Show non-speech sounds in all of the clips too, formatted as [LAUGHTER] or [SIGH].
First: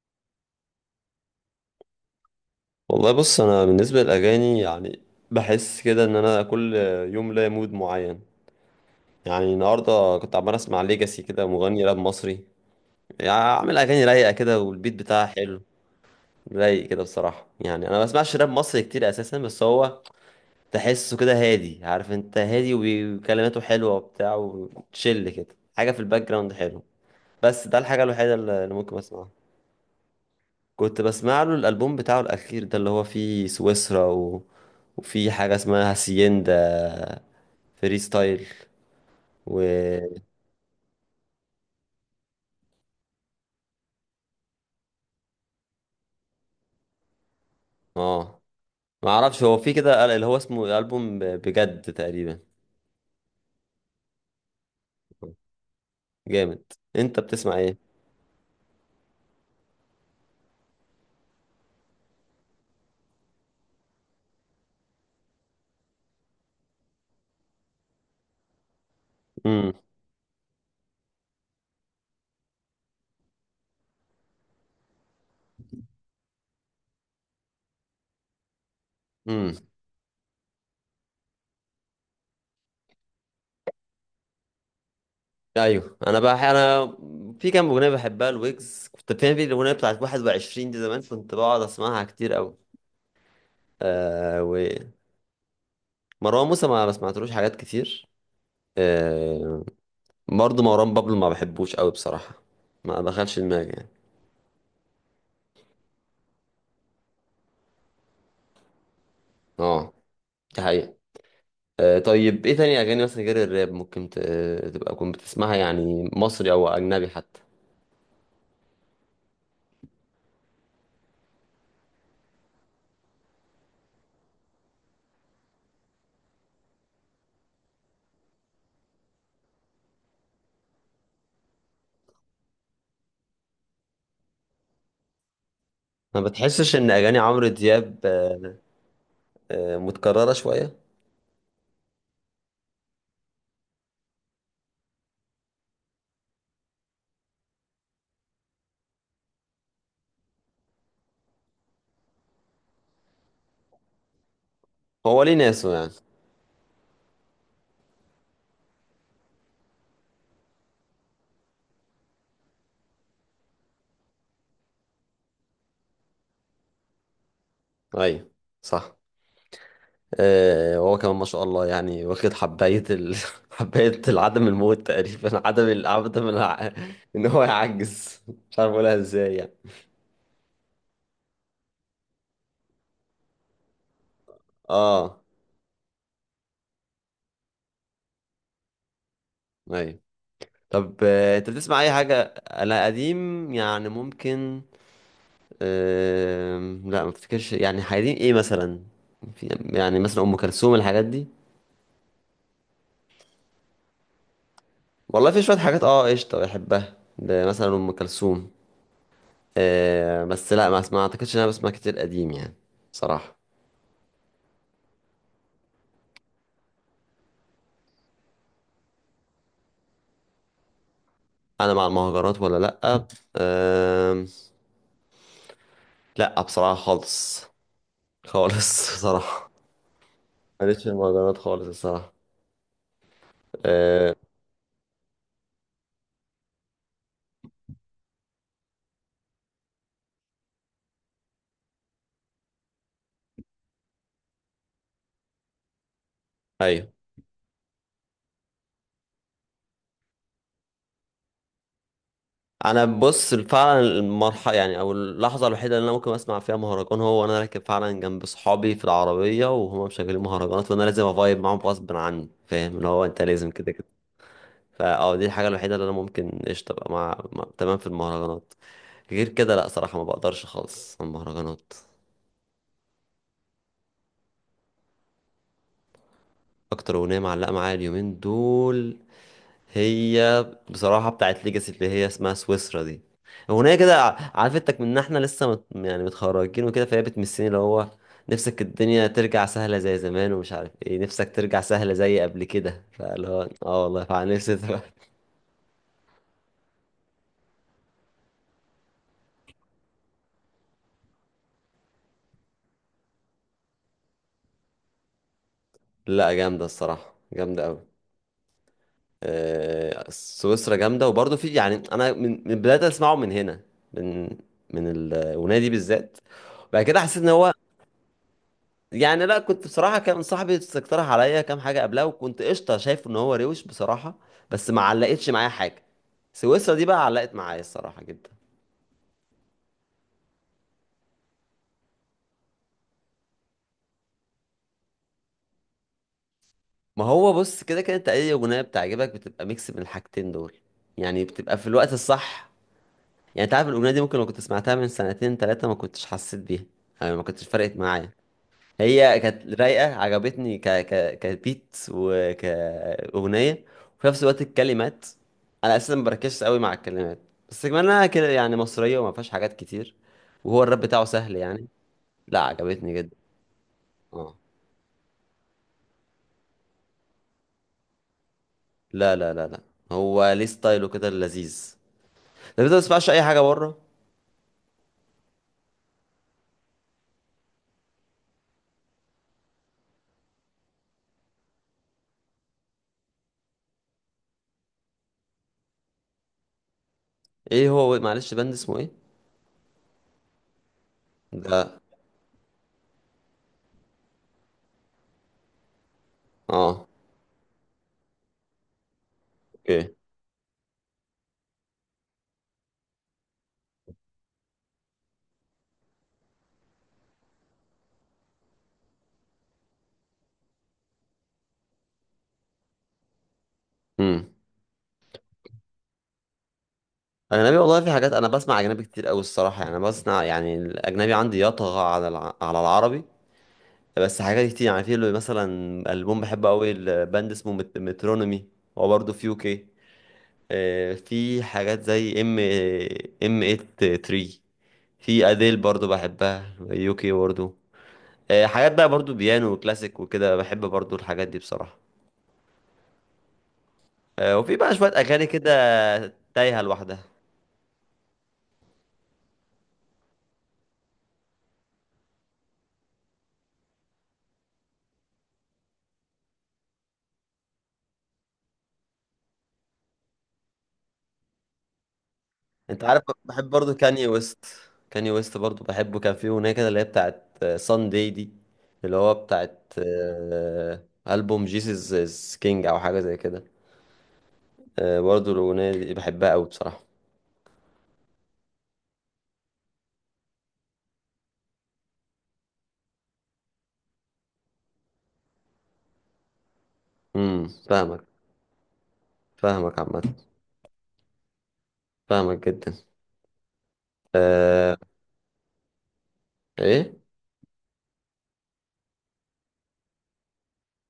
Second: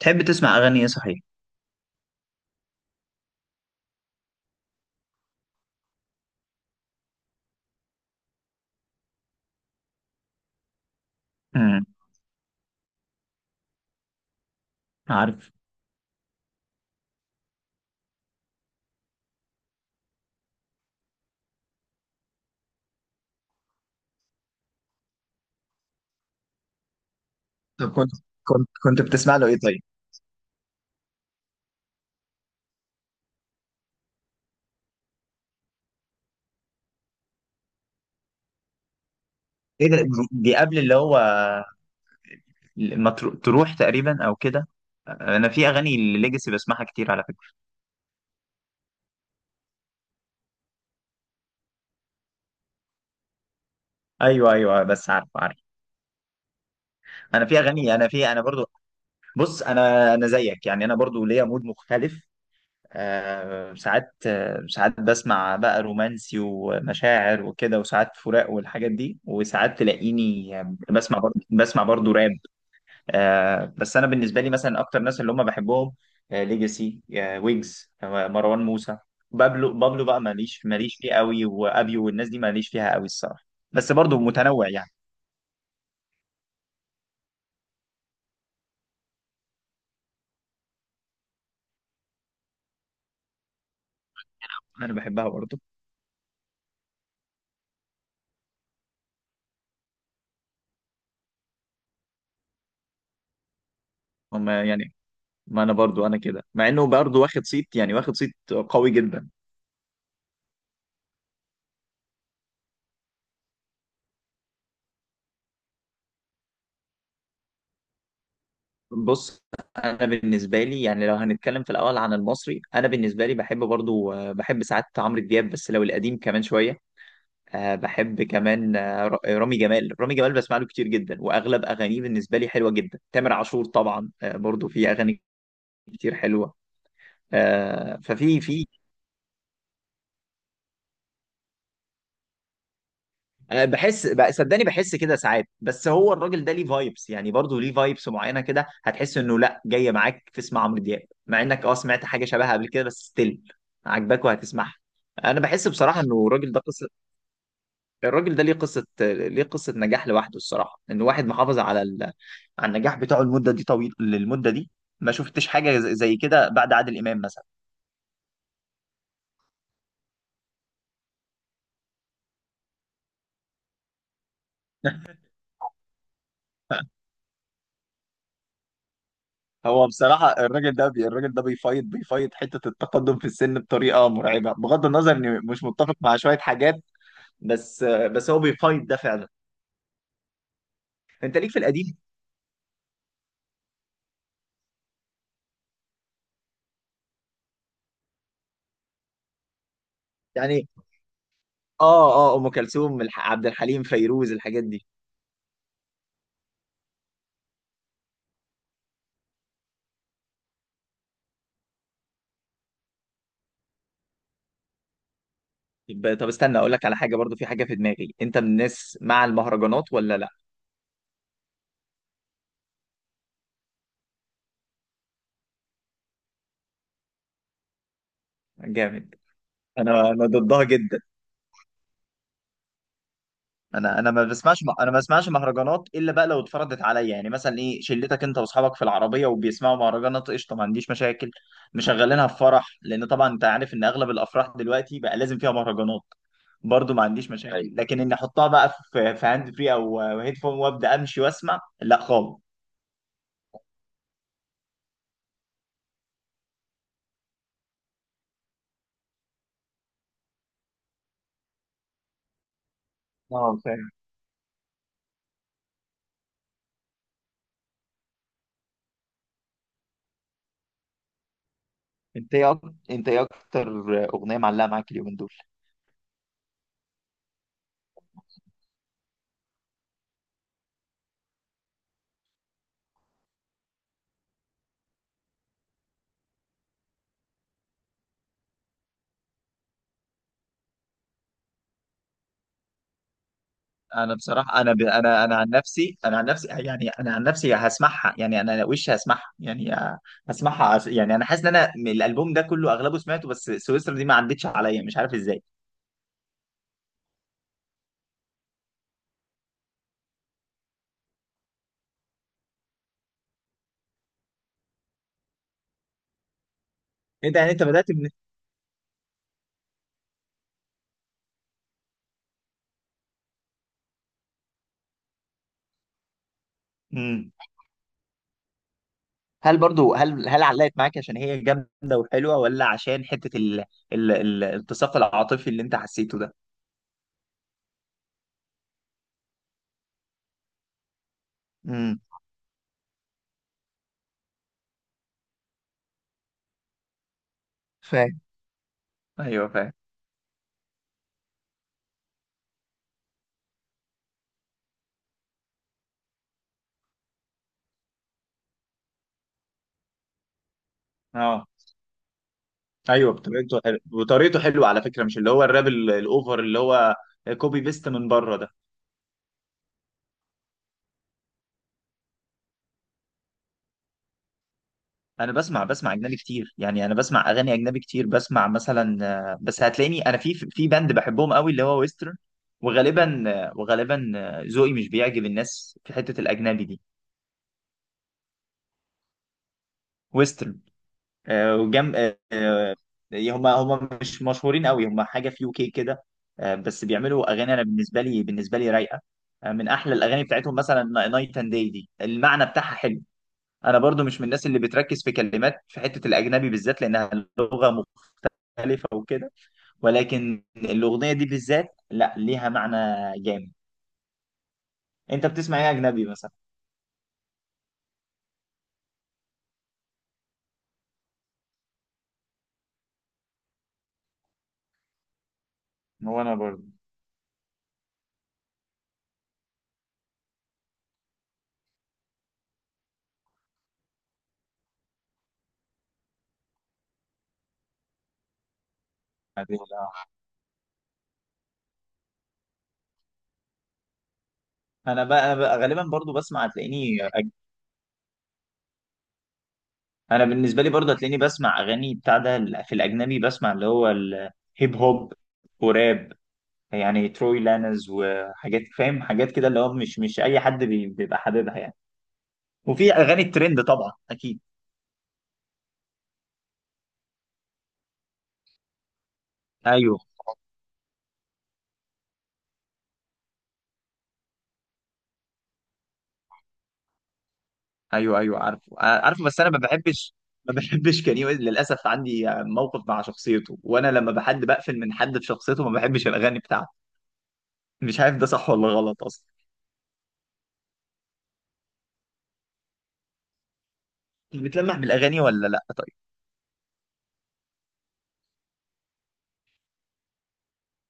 تحب تسمع اغاني ايه صحيح؟ والله، بص انا بالنسبه للاغاني يعني بحس كده ان انا كل يوم ليا مود معين. يعني النهارده كنت عمال اسمع ليجاسي، كده مغني امم. راب مصري. يعني عامل اغاني رايقه كده، والبيت بتاعها عارف. حلو. رايق كده بصراحه. يعني انا ما بسمعش راب مصري كتير اساسا، بس هو تحسه كده هادي، عارف انت، هادي وكلماته حلوه وبتاع، وتشيل كده حاجه في الباك جراوند حلو. بس ده طب الحاجه كنت الوحيده اللي كنت ممكن كنت اسمعها. بتسمع له ايه طيب؟ كنت بسمع له الالبوم بتاعه الاخير ده، اللي هو فيه سويسرا وفي حاجه اسمها هاسيندا فري ستايل و ايه ده، دي قبل اللي هو ما ترو- تروح تقريبا او كده. انا في اغاني الليجاسي بسمعها كتير على فكره. اه، ما اعرفش، هو في كده اللي هو اسمه البوم بجد تقريبا. ايوه ايوه، بس عارف عارف. جامد. انت انا بتسمع في ايه؟ اغاني انا في انا برضو. بص انا زيك، يعني انا برضو ليا مود مختلف. آه ساعات، آه ساعات بسمع بقى رومانسي ومشاعر وكده، وساعات فراق والحاجات دي، امم. وساعات تلاقيني آه، بسمع برضو راب. آه، بس انا بالنسبه لي مثلا اكتر ناس اللي هم بحبهم آه ليجاسي، آه ويجز، آه مروان موسى. امم. بابلو بقى ماليش فيه قوي، وابيو والناس دي ماليش فيها قوي الصراحه. بس برضو متنوع يعني. ايوه. انا بقى، انا في كام اغنيه بحبها الويجز، كنت فاهم، في الاغنيه بتاعت 21 دي، زمان كنت بقعد اسمعها كتير قوي. آه. انا بحبها برضو. ومروان موسى ما سمعتلوش حاجات كتير. آه. برضه مروان بابلو ما بحبوش قوي بصراحة. ما دخلش دماغي يعني. هم يعني، ما انا برضو انا كده، مع انه برضو واخد صيت، يعني واخد صيت قوي جدا. اه، دي حقيقة. طيب، ايه تاني اغاني مثلا غير الراب ممكن تبقى كنت بتسمعها؟ يعني مصري او اجنبي حتى. بص انا بالنسبه لي، يعني لو هنتكلم في الاول عن المصري، انا بالنسبه لي بحب برضو آه، بحب ساعات عمرو دياب بس لو القديم كمان شويه. أه بحب كمان آه، رامي جمال بسمع له كتير جدا واغلب اغانيه بالنسبه لي حلوه جدا. تامر عاشور طبعا أه برضو في اغاني كتير ما حلوه. بتحسش ان اغاني عمرو دياب أه ففي آه، في آه، متكررة شوية؟ صدقني بحس كده ساعات، بس هو الراجل ده ليه فايبس، يعني برضو ليه فايبس معينه كده، هتحس انه لا جايه معاك تسمع عمرو دياب مع انك اه سمعت حاجه شبهها قبل كده، بس ستيل عاجباك وهتسمعها. هو ليه انا بحس ناسه يعني. بصراحه انه الراجل ده، ليه قصة نجاح لوحده الصراحة، ان واحد محافظ على على النجاح بتاعه المدة دي، طويل للمدة دي. ما شفتش حاجة زي كده بعد عادل إمام مثلا. ايوه، صح. آه، هو كمان ما شاء الله، يعني واخد حباية [LAUGHS] حباية العدم، الموت تقريبا، [LAUGHS] [LAUGHS] [LAUGHS] ان هو يعجز. مش عارف اقولها ازاي يعني. هو بصراحة الراجل ده بيفايض، بيفايض حتة التقدم في السن بطريقة مرعبة، بغض النظر اه. اني مش متفق مع شوية حاجات، بس هو بيفايض ده فعلا. ايوه. طب، انت انت ليك في بتسمع اي القديم؟ حاجة؟ انا قديم يعني ممكن. لا، ما افتكرش. يعني قديم ايه مثلا؟ في يعني مثلا ام يعني كلثوم، الحاجات دي. اه، اه، ام كلثوم عبد الحليم فيروز الحاجات دي. والله، في شوية حاجات قشطة بحبها، ده مثلا ام كلثوم. آه، بس لا، ما اعتقدش ان انا بسمع كتير قديم يعني، صراحة. طب استنى اقول لك على حاجة، برضو في حاجة في دماغي، انت من الناس مع المهرجانات ولا لا؟ انا مع المهرجانات ولا لا؟ لا، بصراحة خالص. خالص. [LAUGHS] جامد. صراحة. انا ضدها ماليش في جدا. المهرجانات خالص الصراحة. انا آه. ما بسمعش، انا ما بسمعش مهرجانات الا بقى لو اتفرضت عليا، يعني مثلا ايه شلتك انت واصحابك في العربيه وبيسمعوا مهرجانات، قشطه، ما عنديش مشاكل. مشغلينها في فرح لان طبعا انت عارف ان اغلب الافراح دلوقتي بقى لازم فيها مهرجانات، ايوه. برضو ما عنديش مشاكل، ايوه. لكن اني احطها بقى في هاند فري او هيدفون وابدا امشي واسمع، لا خالص. انا بص، فعلا المرحله يعني او اللحظه الوحيده اللي انا ممكن اسمع فيها مهرجان، هو وانا راكب فعلا جنب صحابي في العربيه وهما مشغلين مهرجانات، وانا لازم افايب معاهم غصب عني. فاهم، اللي هو انت لازم اه كده كده. فاهم. فاه، دي الحاجه الوحيده اللي انا ممكن قشطه ابقى تمام في المهرجانات. غير كده لا، صراحه ما بقدرش خالص على المهرجانات. انت ايه اكتر اغنيه معلقه معاك اليومين دول؟ اكتر اغنيه معلقه معايا اليومين دول، هي بصراحة بتاعت ليجاسي، اللي هي اسمها سويسرا دي. أغنية كده عرفتك من إن إحنا لسه مت يعني متخرجين وكده، فهي بتمسني، اللي هو نفسك الدنيا ترجع سهلة زي زمان، ومش عارف إيه، نفسك ترجع سهلة زي قبل كده. فاللي هو والله انا فعلا نفسي بصراحه، انا عن نفسي، يعني انا عن نفسي هسمعها، يعني انا وش هسمعها، يعني هسمعها يعني انا حاسس ان انا من الالبوم ده كله اغلبه سمعته بس سويسرا دي ما عدتش عليا، مش عارف ازاي. [LAUGHS] لا، جامدة الصراحة، جامدة أوي. آه، سويسرا جامدة، وبرضه في يعني، أنا من بداية أسمعه من هنا، من من الأغنية دي بالذات. بعد كده حسيت إن انت يعني هو، انت بدات من إيه؟ يعني لا، كنت بصراحة، كان صاحبي استقترح عليا كام حاجة قبلها، وكنت قشطة شايف ان هو روش بصراحة، بس ما علقتش معايا حاجة. سويسرا دي بقى مم. علقت معايا الصراحة جدا. هل برضو، هل علقت معاك عشان هي جامده وحلوه ولا عشان حته التصاق العاطفي اللي انت حسيته ده؟ ما هو بص، كده كده انت اي اغنية بتعجبك بتبقى ميكس من الحاجتين دول. يعني بتبقى في الوقت امم الصح. يعني انت عارف الاغنية دي، ممكن لو كنت سمعتها من سنتين تلاتة ما كنتش حسيت بيها. يعني ما كنتش فرقت معايا. فاهم هي ايوه كانت فاهم رايقة، عجبتني ك كبيت وكأغنية. وفي نفس الوقت الكلمات، أنا أساسا ما بركزش قوي مع الكلمات، بس كمان أنا كده يعني مصرية وما فيهاش حاجات كتير، وهو الراب بتاعه سهل اه يعني. لا، عجبتني ايوه، جدا. بطريقته حلوه، اه. بطريقته حلوه على فكره، مش اللي هو الراب الاوفر اللي هو كوبي بيست من بره. لا لا لا لا، هو ليه ستايله كده اللذيذ، ده ما تسمعش أي حاجة بره. انا بسمع اجنبي كتير، يعني انا بسمع اغاني اجنبي كتير، بسمع مثلا آه، بس هتلاقيني انا في باند بحبهم قوي اللي هو ويسترن، وغالبا آه، وغالبا آه، ذوقي مش بيعجب الناس في حتة الاجنبي دي. ايه هو، معلش، باند اسمه ايه؟ ويسترن، آه، ده. وجم، آه، آه. هما مش مشهورين قوي، هما حاجة في يوكي كده. آه، بس اه. بيعملوا اغاني انا بالنسبة لي رايقة. آه، من اوكي. احلى الاغاني بتاعتهم مثلا نايت اند داي دي، المعنى بتاعها حلو. انا برضو مش من الناس اللي بتركز في كلمات في حتة الاجنبي بالذات لانها لغة مختلفة وكده، ولكن الأغنية دي بالذات لا، ليها معنى جامد. امم. انت بتسمع ايه اجنبي مثلا؟ اجنبي، والله في حاجات انا بسمع اجنبي كتير قوي الصراحه. يعني أنا بسمع، يعني الاجنبي عندي يطغى على على العربي. بس حاجات كتير، يعني في اللي مثلا ألبوم هو انا بحبه برضه قوي، الباند اسمه مترونومي. هو برضه في يوكي. آه، في حاجات زي ام 83. في اديل برضه بحبها، يوكي برضه. آه، حاجات بقى برضه بيانو أجنبي، آه. وكلاسيك وكده، بحب برضه الحاجات دي بصراحة. آه، وفي بقى شوية انا بقى، أغاني أنا كده بقى غالبا برضو بسمع، تايهة لوحدها. انا بالنسبة لي برضو هتلاقيني بسمع اغاني بتاع ده في الاجنبي، بسمع اللي هو الهيب هوب وراب، يعني تروي لانز وحاجات فاهم، حاجات كده اللي هو مش اي حد بيبقى حاببها يعني، انت وفي عارف، اغاني بحب الترند برضو طبعا كاني اكيد. ويست. كاني ويست برضو بحبه، كان فيه اغنيه كده اللي هي بتاعت سان داي دي، اللي هو بتاعت ايوه البوم جيسس از كينج، او حاجه زي كده. آه، برضو الاغنيه دي بحبها قوي بصراحه. ايوه ايوه، عارفه، عارفه، بس انا ما بحبش. للاسف عندي موقف مع شخصيته، وانا لما بحد بقفل من حد في شخصيته ما بحبش الاغاني بتاعته، امم. فاهمك. مش عارف ده صح ولا غلط اصلا. فاهمك عامه. فاهمك جدا. أه. بتلمح بالاغاني ولا لا طيب؟ ايه.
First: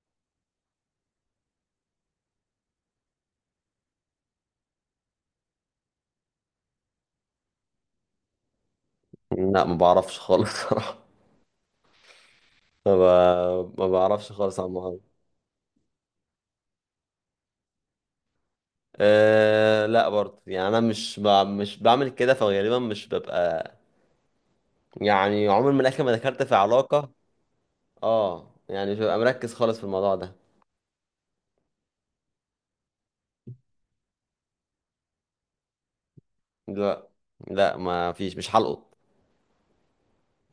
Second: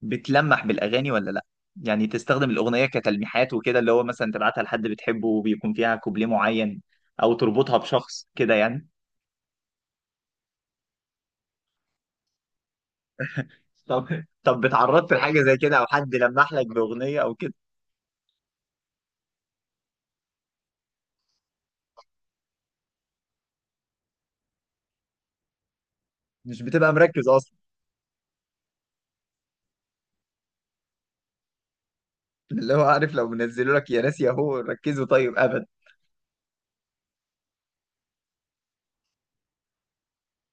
بتلمح بالاغاني ولا لا؟ يعني تستخدم الاغنيه كتلميحات وكده، اللي هو مثلا تبعتها لحد بتحبه وبيكون فيها كوبليه معين، او تربطها بشخص كده يعني. لا، ما بعرفش خالص [LAUGHS] صراحه. ما, ما طب بعرفش خالص طب عن الموضوع. اتعرضت لحاجه زي كده او حد لمح لك باغنيه او كده؟ أه، لا برضو، يعني انا مش بعمل كده، فغالبا مش ببقى. يعني عمري، من الاخر، ما دخلت في مش بتبقى علاقة. مركز. اه، يعني مش ببقى مركز خالص في الموضوع ده. اللي هو عارف لو منزلوا لك، يا ناس يا هو ركزوا، طيب، ابدا. لا. لا، ما فيش، مش هلقط.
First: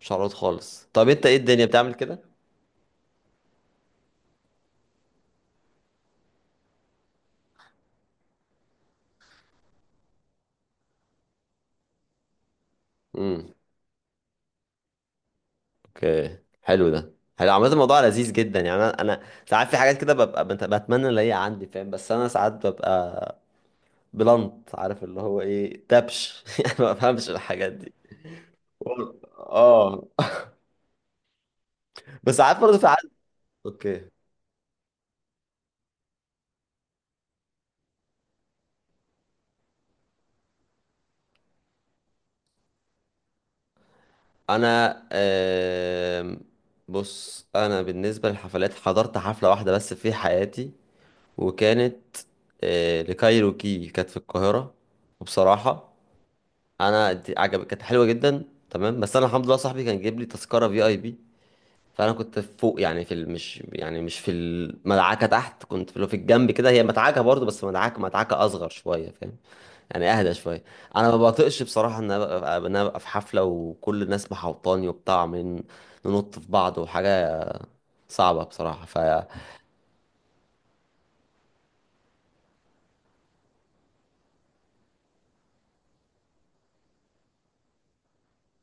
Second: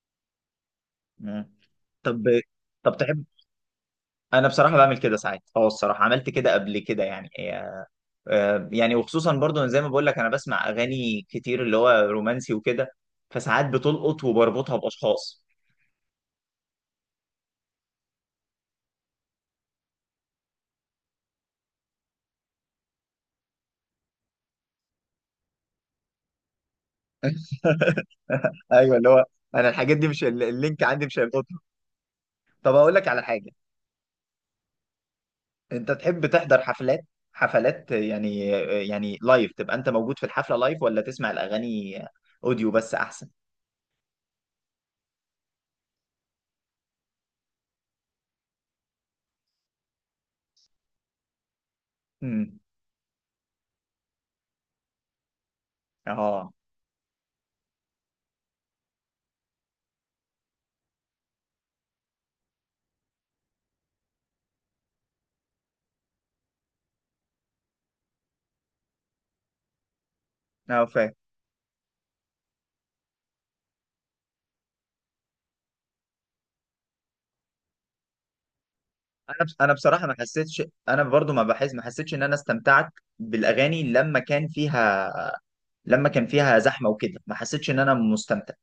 مش هلقط خالص. طب انت ايه؟ مم. الدنيا بتعمل كده. طب طب تحب، انا بصراحه بعمل كده ساعات، اه الصراحه عملت كده قبل كده يعني آه، يعني وخصوصا برضو زي ما بقول لك انا بسمع اغاني كتير اللي هو رومانسي وكده، امم. فساعات بتلقط وبربطها باشخاص. اوكي، حلو ده. حلو عامة، الموضوع لذيذ جدا. يعني انا ساعات في حاجات كده ببقى بتمنى ان هي عندي، فاهم، بس انا ساعات ببقى بلنت، عارف اللي هو ايه دبش [LAUGHS] يعني ما بفهمش الحاجات دي. [LAUGHS] ايوه اللي والله. هو، انا الحاجات اه. دي مش اللينك عندي مش هيلقطه. [LAUGHS] بس عارف طب برضه، في اقول لك عادي. على حاجه، [LAUGHS] اوكي. انت تحب تحضر حفلات؟ حفلات يعني آه، يعني لايف، تبقى انت موجود في الحفله لايف ولا تسمع الاغاني اوديو بس احسن؟ انا بص انا بالنسبه للحفلات، حضرت حفله واحده بس في حياتي، وكانت امم آه، لكايروكي، كانت في القاهرة. وبصراحة اه أنا دي عجب، كانت حلوة جدا، تمام، بس أنا الحمد لله صاحبي كان جايب لي تذكرة في أي بي. فأنا كنت فوق، يعني مش يعني مش في المدعكة تحت، كنت في اللي في الجنب كده، هي مدعكة برضه، بس مدعكة مدعكة أصغر شوية، فاهم؟ يعني أهدى شوية. اه أنا فاهم. ما بطيقش بصراحة إن أنا أبقى، في حفلة وكل الناس محوطاني وبتاع، عمالين ننط في بعض، وحاجة صعبة بصراحة. انا بس انا بصراحه ما حسيتش، انا برضو ما حسيتش ان انا استمتعت بالاغاني لما كان فيها زحمه وكده، ما حسيتش ان انا مستمتع